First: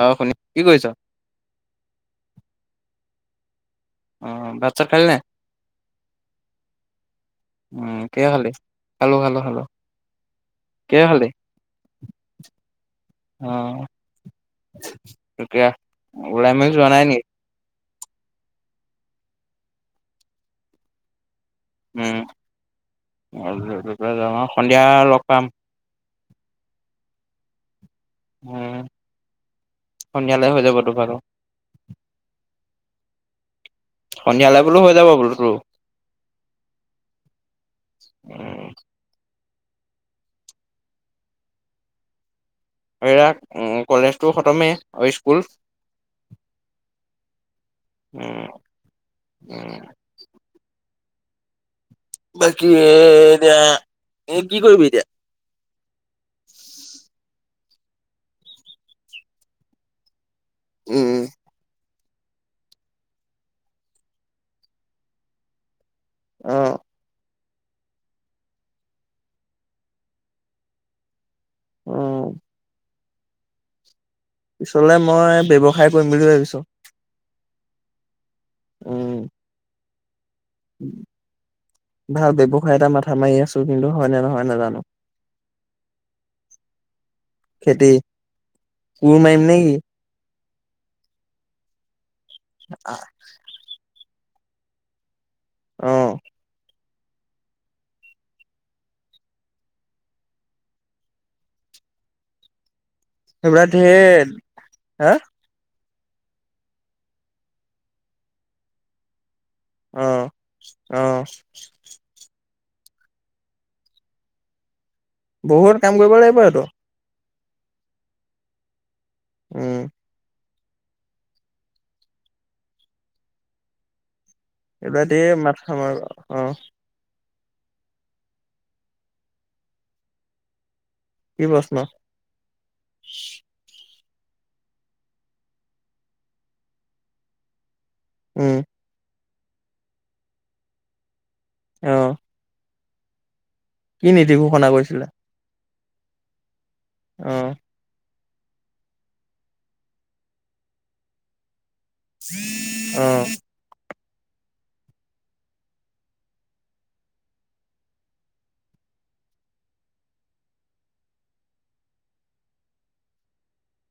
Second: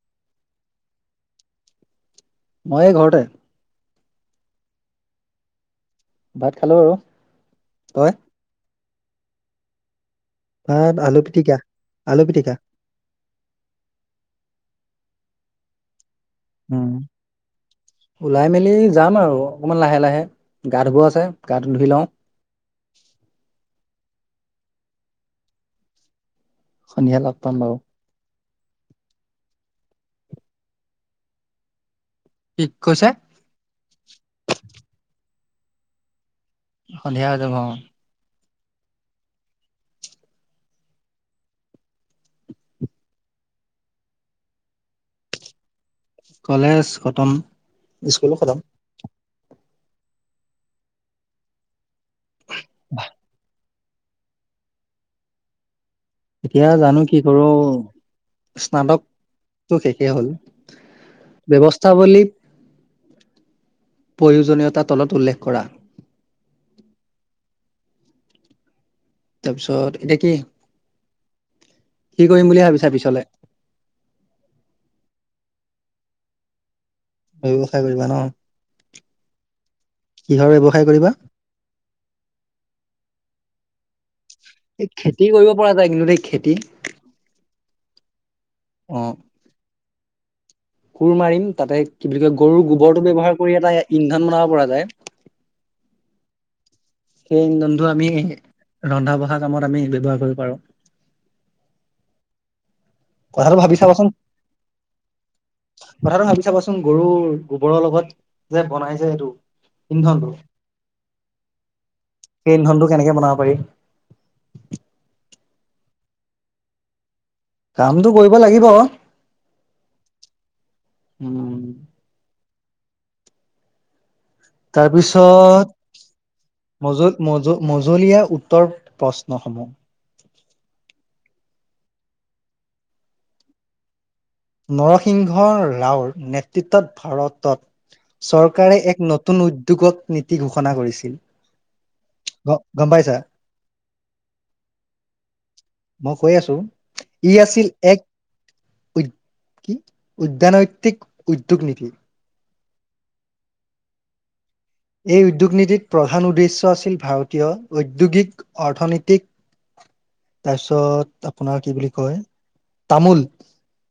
আ শুনি কি কৰিছ? মই এই ঘৰতে অ' ভাত-চাত খালি নাই? ভাত খালো আৰু উম, তই? কিহে খালি? খালোঁ - খালোঁ - খালোঁ। ভাত, আলু পিটিকা -আলু পিটিকা। অ তেতিয়া ওলাই মেলি যোৱা উম, নাই নি? ওলাই মেলি যাম আৰু অকমান লাহে -লাহে গা ধুব আছে। গাটো ধুই উম। লওঁ [unintelligible] যাম আৰু সন্ধিয়া লগ পাম। সন্ধিয়া লগ পাম বাৰু,। উম, সন্ধিয়ালে হৈ যাবতো বাৰু। কি কৈছে? সন্ধিয়ালৈ বোলো হৈ যাব বোলোতো। সন্ধিয়া হৈ যাব অ'। [unintelligible] এইয়া কলেজটো খতমেই আৰু স্কুল কলেজ খটম, ইস্কুলো উম খটম। উম। বাকী এ এতিয়া এ কি কৰিবি এতিয়া? এতিয়া জানো কি কৰোঁ। স্নাতকটো শেষে হ'ল। উম। [unintelligible] প্ৰয়োজনীয়তা তলত উল্লেখ কৰা। অ', তাৰপিছত এতিয়া কি উম -কি কৰিম বুলি ভাবিছা পিছলে পিছলে মই ব্যৱসায় কৰিম বুলি ভাবিছোঁ। ব্যৱসায় কৰিবা ন'? উম কিহৰ ব্যৱসায় কৰিবা? ভাল ব্যৱসায় এটা মাথা মাৰি আছো কিন্তু হয় নে নহয়। নাজানো এই খেতি কৰিব পৰা যায় কিন্তু সেই খেতি। খেতি। অ, কোৰ মাৰিম নেকি? কোৰ মাৰিম। তাতে কি বুলি কয়, গৰুৰ গোবৰটো ব্যৱহাৰ কৰি এটা ইন্ধন বনাব পৰা যায়। অহ সেই জুন্ধু আমি ৰন্ধা- বঢ়া কামত আমি ব্যৱহাৰ কৰিব পাৰো। [unintelligible] কথাটো ভাবি চাবাচোন [unintelligible] কথাটো ভাবি চাবচোন গৰু গোবৰৰ লগত যে বনাইযে এইটো। অহ ইন্ধনটো - অহ সেই ধনটো কেনেকে বনাব পাৰি? বহুত কাম কৰিব লাগিব এটো। কামটো কৰিব লাগিব। উম উম এইবিলাক ধেৰ মাথা তাৰপিছত মাৰ অঁ মজত মজ- মজলীয়া উত্তৰ- প্ৰশ্নসমূহ। কি প্ৰশ্ন? নৰসিংহ ৰাওৰ নেতৃত্বত ভাৰতত উম চৰকাৰে এক ন নতুন উদ্যোগত নীতি ঘোষণা কৰিছিল? অহ গ গম পাইছা? কি নীতি ঘোষণা কৰিছিলে? মই কৈ আছো ই অঁ আছিল এক [unintelligible] উদ্যানৈন্তিক উদ্যোগ নীতি। অ'। এই উদ্যোগ নীতিত প্ৰধান উদ্দেশ্য আছিল ভাৰতীয় ঔদ্যোগিক, অৰ্থনৈতিক [inaudible] তাৰপিছত আপোনাৰ কি বুলি কয়, তামোল।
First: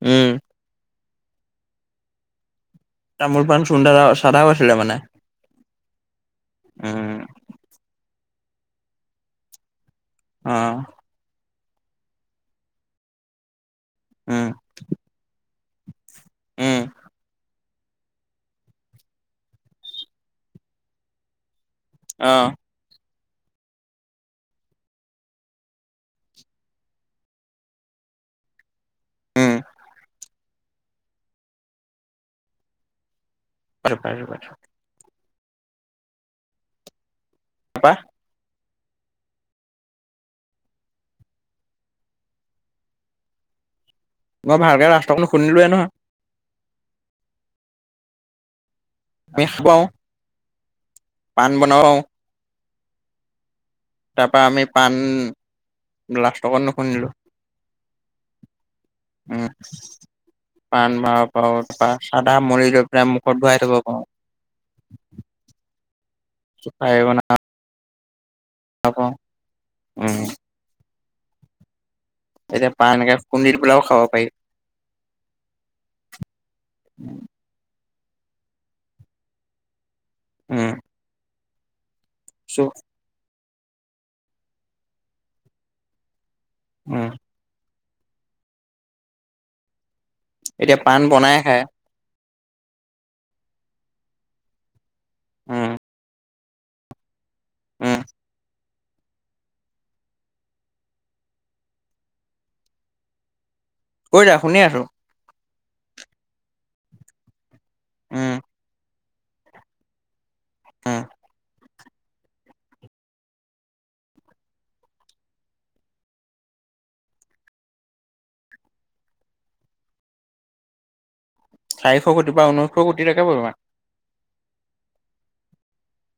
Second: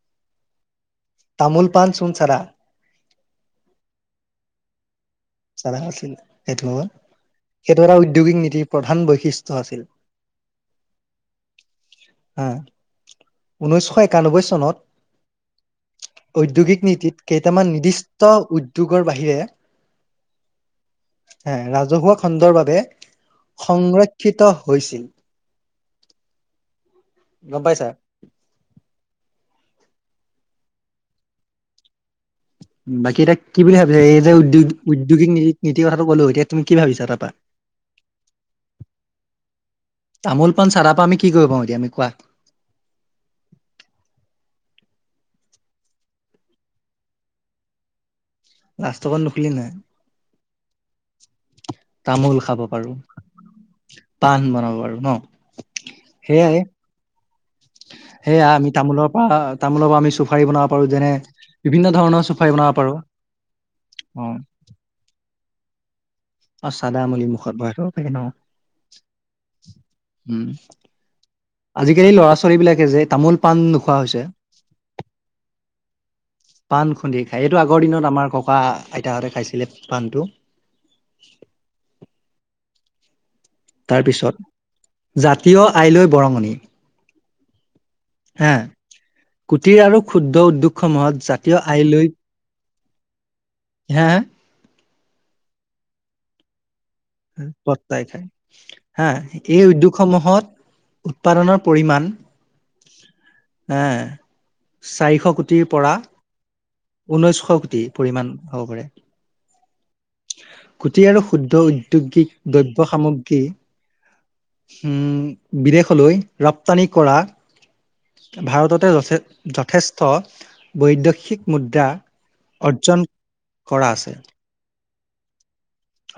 উম তামোল- পাণ, চুন- চাধা তামোল-পাণ চুন্দাল আৰু চাধাও আছিলে মানে। জানা আছিল। সেইটো হয়। উম সেইটো এটা উদ্যোগিক নীতিৰ প্ৰধান বৈশিষ্ট্য আছিল। অহ হা। ঊনৈশ একানব্বৈ উম চনত উম উদ্যোগিক নীতিত কেইটামান নিৰ্দিষ্ট উদ্যোগৰ বাহিৰে [unintelligible] ৰাজহুৱা অঁ খণ্ডৰ বাবে সংৰক্ষিত হৈছিল। গম পাইছা? [unintelligible] বাকী এতিয়া কি বুলি পাইছো ভাবিছে, এই পাইছো যে পাইছো উদ্য- উদ্যোগিক নীতি- নীতি কথাটো ক'লো, এতিয়া তুমি কি ভাবিছা তাৰপা? তাপা তামোল -পাণ, চাধাৰ পৰা আমি কি কৰিব পাওঁ এতিয়া আমি কোৱা? মই ভালকে লাস্তৰখন শুনিলোৱে নহয়। লাস্তৰখন নুখোলি নাই? পাণ বনাও? আৰু তাৰ পৰা আমি পাণ- সেয়াই লাষ্টৰকণ নুশুনিলো। সেয়া আমি তামোলৰ পৰা উম তামোলৰ পৰা [unintelligible] আমি চুফাৰি বনাব পাৰো যেনে বিভিন্ন ধৰণৰ মুখত ভৰাই থব পাৰোঁ। অঁ। [unintelligible] অঁ চাদা মলি মুখত ভৰাই থব পাৰি ন। অ' ক, উম। আজিকালি এতিয়া ল'ৰা-ছোৱালীবিলাকে পাণ যে এনেকে খুন্দি তামোল-পাণ পেলাইও খাব নোখোৱা পাৰি হৈছে। পাণ খুন্দি খাই এইটো আগৰ দিনত আমাৰ ককা আইতাহঁতে খাইছিলে। পাণটো। ছো তাৰ পিছত, জাতীয় আয়লৈ বৰঙণি। উম। হা কুটিৰ আৰু ক্ষুদ্ৰ এতিয়া পাণ উদ্যোগসমূহত বনাই খায় জাতীয় আইলৈ। হে হে। উম। উম পত্তাই খায়। হা এই উদ্যোগসমূহত উৎপাদনৰ পৰিমান। হা কৈ যা শুনি আছো চাৰিশ কোটিৰ পৰা ঊনৈছশ। টি উম পৰিমাণ হ'ব পাৰে। উম কোটি আৰু শুদ্ধ ঔদ্যোগিক দ্ৰব্য সামগ্ৰী। উম বিদেশলৈ ৰপ্তানি কৰা। ভাৰততে যথে- যথেষ্ট বৈদশিক মুদ্ৰা চাৰিশ কোটিৰ পৰা ঊনৈশ কোটি অৰ্জন লৈকে পৰিমাণ কৰা আছে।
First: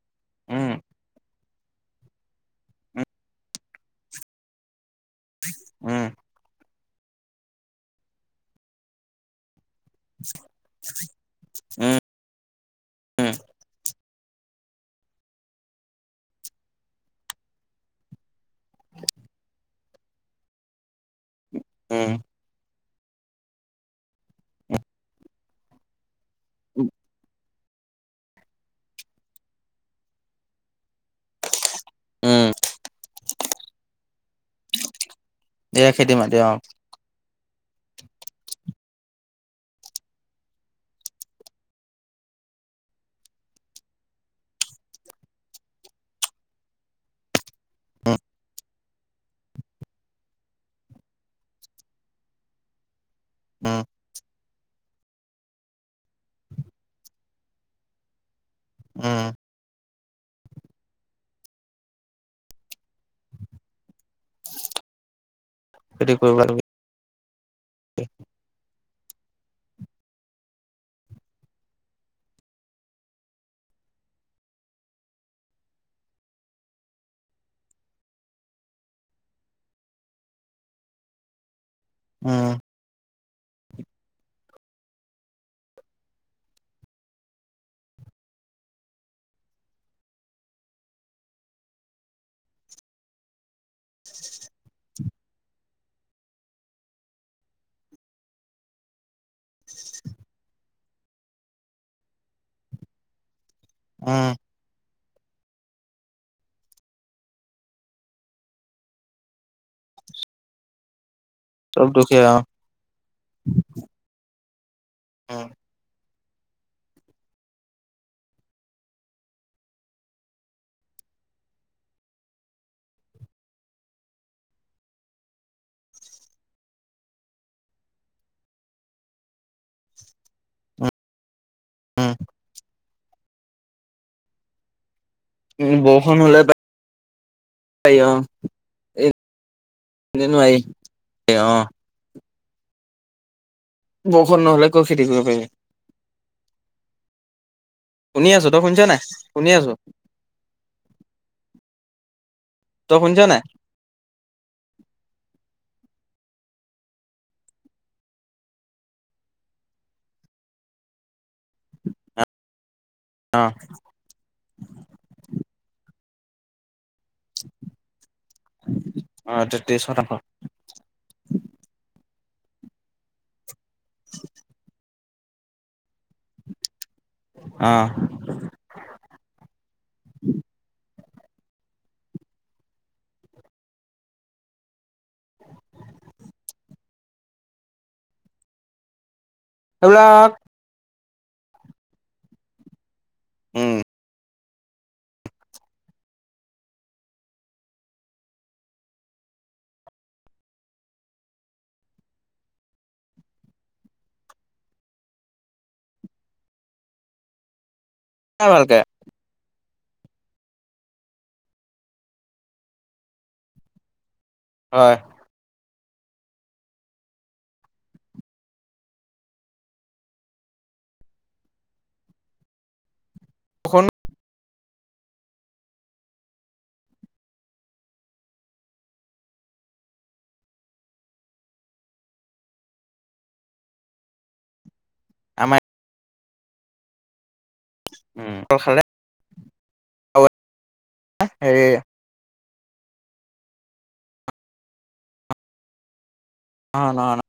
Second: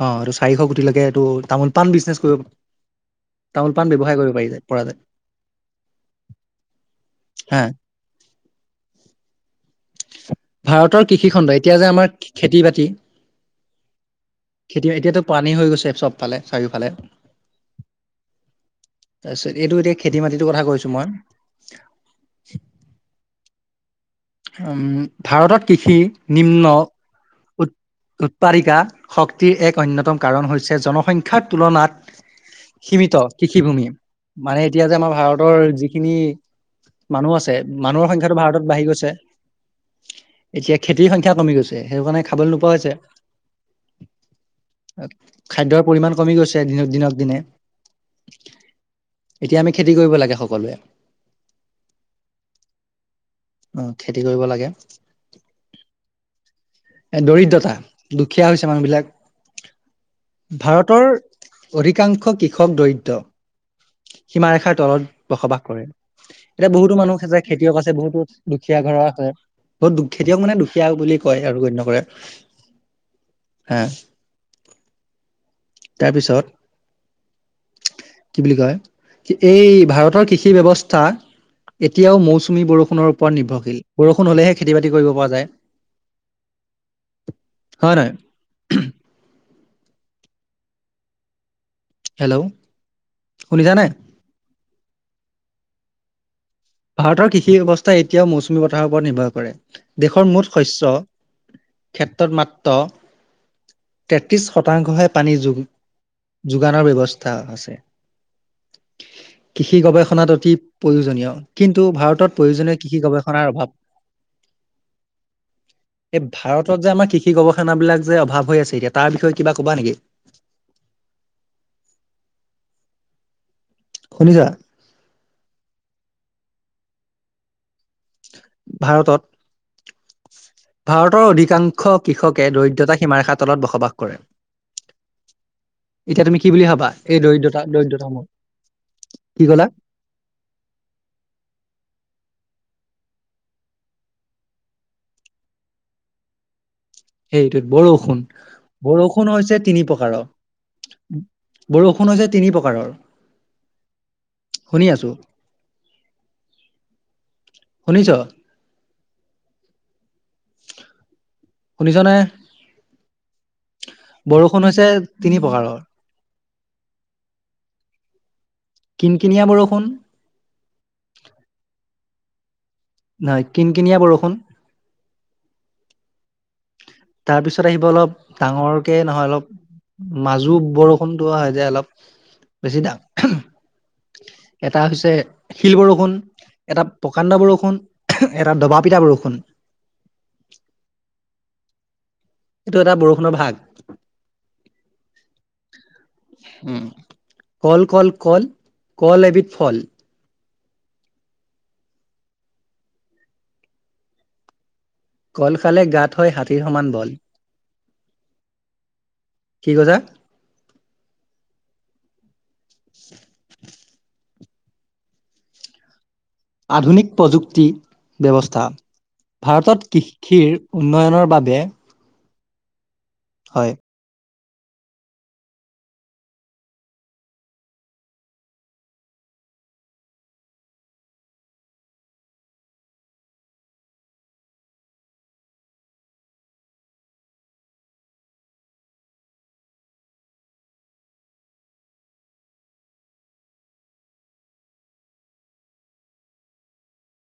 অঁ এটো চাৰিশ উম কোটি লৈকে এটো। তামোল-পাণ বিজনেছ কৰিব- তামোল-পাণ ব্যৱসায় কৰিব পাৰি যায়- পৰা যায়। উম। হা। ভাৰতৰ কৃষিখণ্ড এতিয়া যে উম আমাৰ খেতি বাতি। উম খেতিয এতিয়াতো পানী হৈ গৈছে চবফালে চাৰিওফালে। তাপিছত এইটো এতিয়া খেতি মাটিটোৰ কথা কৈছো মই। উম। উম, ভাৰতত কৃষি নিম্ন উৎপাদিকা শক্তিৰ এক অন্যতম কাৰণ হৈছে জন। সংখ্যাৰ তুলনাত উম সীমিত কৃষিভূমি, মানে এতিয়া যে আমাৰ ভাৰত তৰ এয়া খেতি যিখিনি মাটি অ মানুহ আছে, মানুহৰ সংখ্যাটো ভাৰতত বাঢ়ি গৈছে। এতিয়া খেতিৰ সংখ্যা কমি গৈছে, সেইটো কাৰণে খাবলৈ নোপোৱা হৈছে। খাদ্যৰ পৰিমাণ কমি গৈছে, দিন- দিনক দিনে। অঁ। এতিয়া আমি খেতি কৰিব লাগে সকলোৱে। উম অ' খেতি কৰিব লাগে। এ দৰিদ্ৰতা, দুখীয়া হৈছে মানুহবিলাক। উম ভাৰতৰ অধিকাংশ কৃষক দৰিদ্ৰ। সীমাৰেখাৰ তলত বসবাস কৰে। খেতি কৰিব লাগে এতিয়া বহুতো মানুহেযে খেতিয়ক আছে, বহুতো দুখ খীয়া ঘৰৰ আছে। বহুত দুখ- খেতিয়ক মানে দুখীয়া বুলি কয়। এ আৰু গণ্য কৰে। হে। তাৰ পিছত। কি বুলি কয় এই ভাৰতৰ কৃষি ব্যৱস্থা। এতিয়াও উম মৌচুমী বৰষুণৰ ওপৰত নিৰ্ভৰশীল বৰষুণ হলেহে খেতি বাতি কৰিব পৰা যায়। হয় নহয়? হেল্ল'? শুনিছানে? ভাৰতৰ কৃষি ব্যৱস্থাই এতিয়াও মৌচুমী বতাহৰ ওপৰত নিৰ্ভৰ কৰে দেশৰ মুঠ শস্য ক্ষেত্ৰত মাত্ৰ উম তেত্ৰিশ শতাংশহে পানী যোগানৰ ব্যৱস্থা আছে। কৃষি গৱেষণাত অতি প্ৰয়োজনীয়। কিন্তু, চব দুখীয়া ভাৰতত অ প্ৰয়োজনীয় কৃষি গৱেষণাৰ অভাৱ। এই ভাৰতত যে আমাৰ কৃষি গৱেষণাবিলাক যে অভাৱ হৈ আছে এতিয়া তাৰ বিষয়ে কিবা কবা নেকি? [inaudible] শুনিছা? ভাৰতত ভাৰতৰ অধিকাংশ উম কৃষকে দৰিদ্ৰতা সীমাৰেখা তলত বসবাস কৰে। উম বৰষুণ এতিয়া হলে তুমি কি বুলি ভাবা এই দৰিদ্ৰতা পাৰি দৰিদ্ৰতা অ সমূহ? [unintelligible] বৰষুণ নহলে কত খেতি কৰিব পাৰিবি। সেইটোত বৰষুণ- শুনি আছো তই শুনিছ নাই? বৰষুণ শুনি হৈছে আছো তিনি প্ৰকাৰৰ। বৰষুণ হৈছে তিনি প্ৰকাৰৰ। তই শুনিছ নাই? শুনি আছো শুনিছ? শুনিছনে অ বৰষুণ হৈছে তিনি প্ৰকাৰৰ কিন- অ কিনিয়া তেত্ৰিশ বৰষুণ। শতাংশ নাই কিন -কিনিয়া বৰষুণ। তাৰপিছত অ আহিব অলপ ডাঙৰকে নহয় অলপ মাজু বৰ [unintelligible] অলপ হৈ হৈছি দা এটা হৈছে শিল বৰষুণ এটা প্ৰকাণ্ড বৰষুণ, এটা দবা পিঠা বৰষুণ এইবিলাক এইটো এটা বৰষুণৰ ভাগ। উম [inaudible] উম,, কল কল কল কল এবিধ ফল। কল খালে গাত হয় হাতীৰ সমান বল। ভালকে [unintelligible] কি কৈদা? হয়। আধুনিক প্ৰযুক্তি ব্যৱস্থা। ভাৰতত কৃষিৰ উন্নয়নৰ বাবে হয়। বৰষুণ আমাৰ কল খালে? হেৰি, অহ, নানা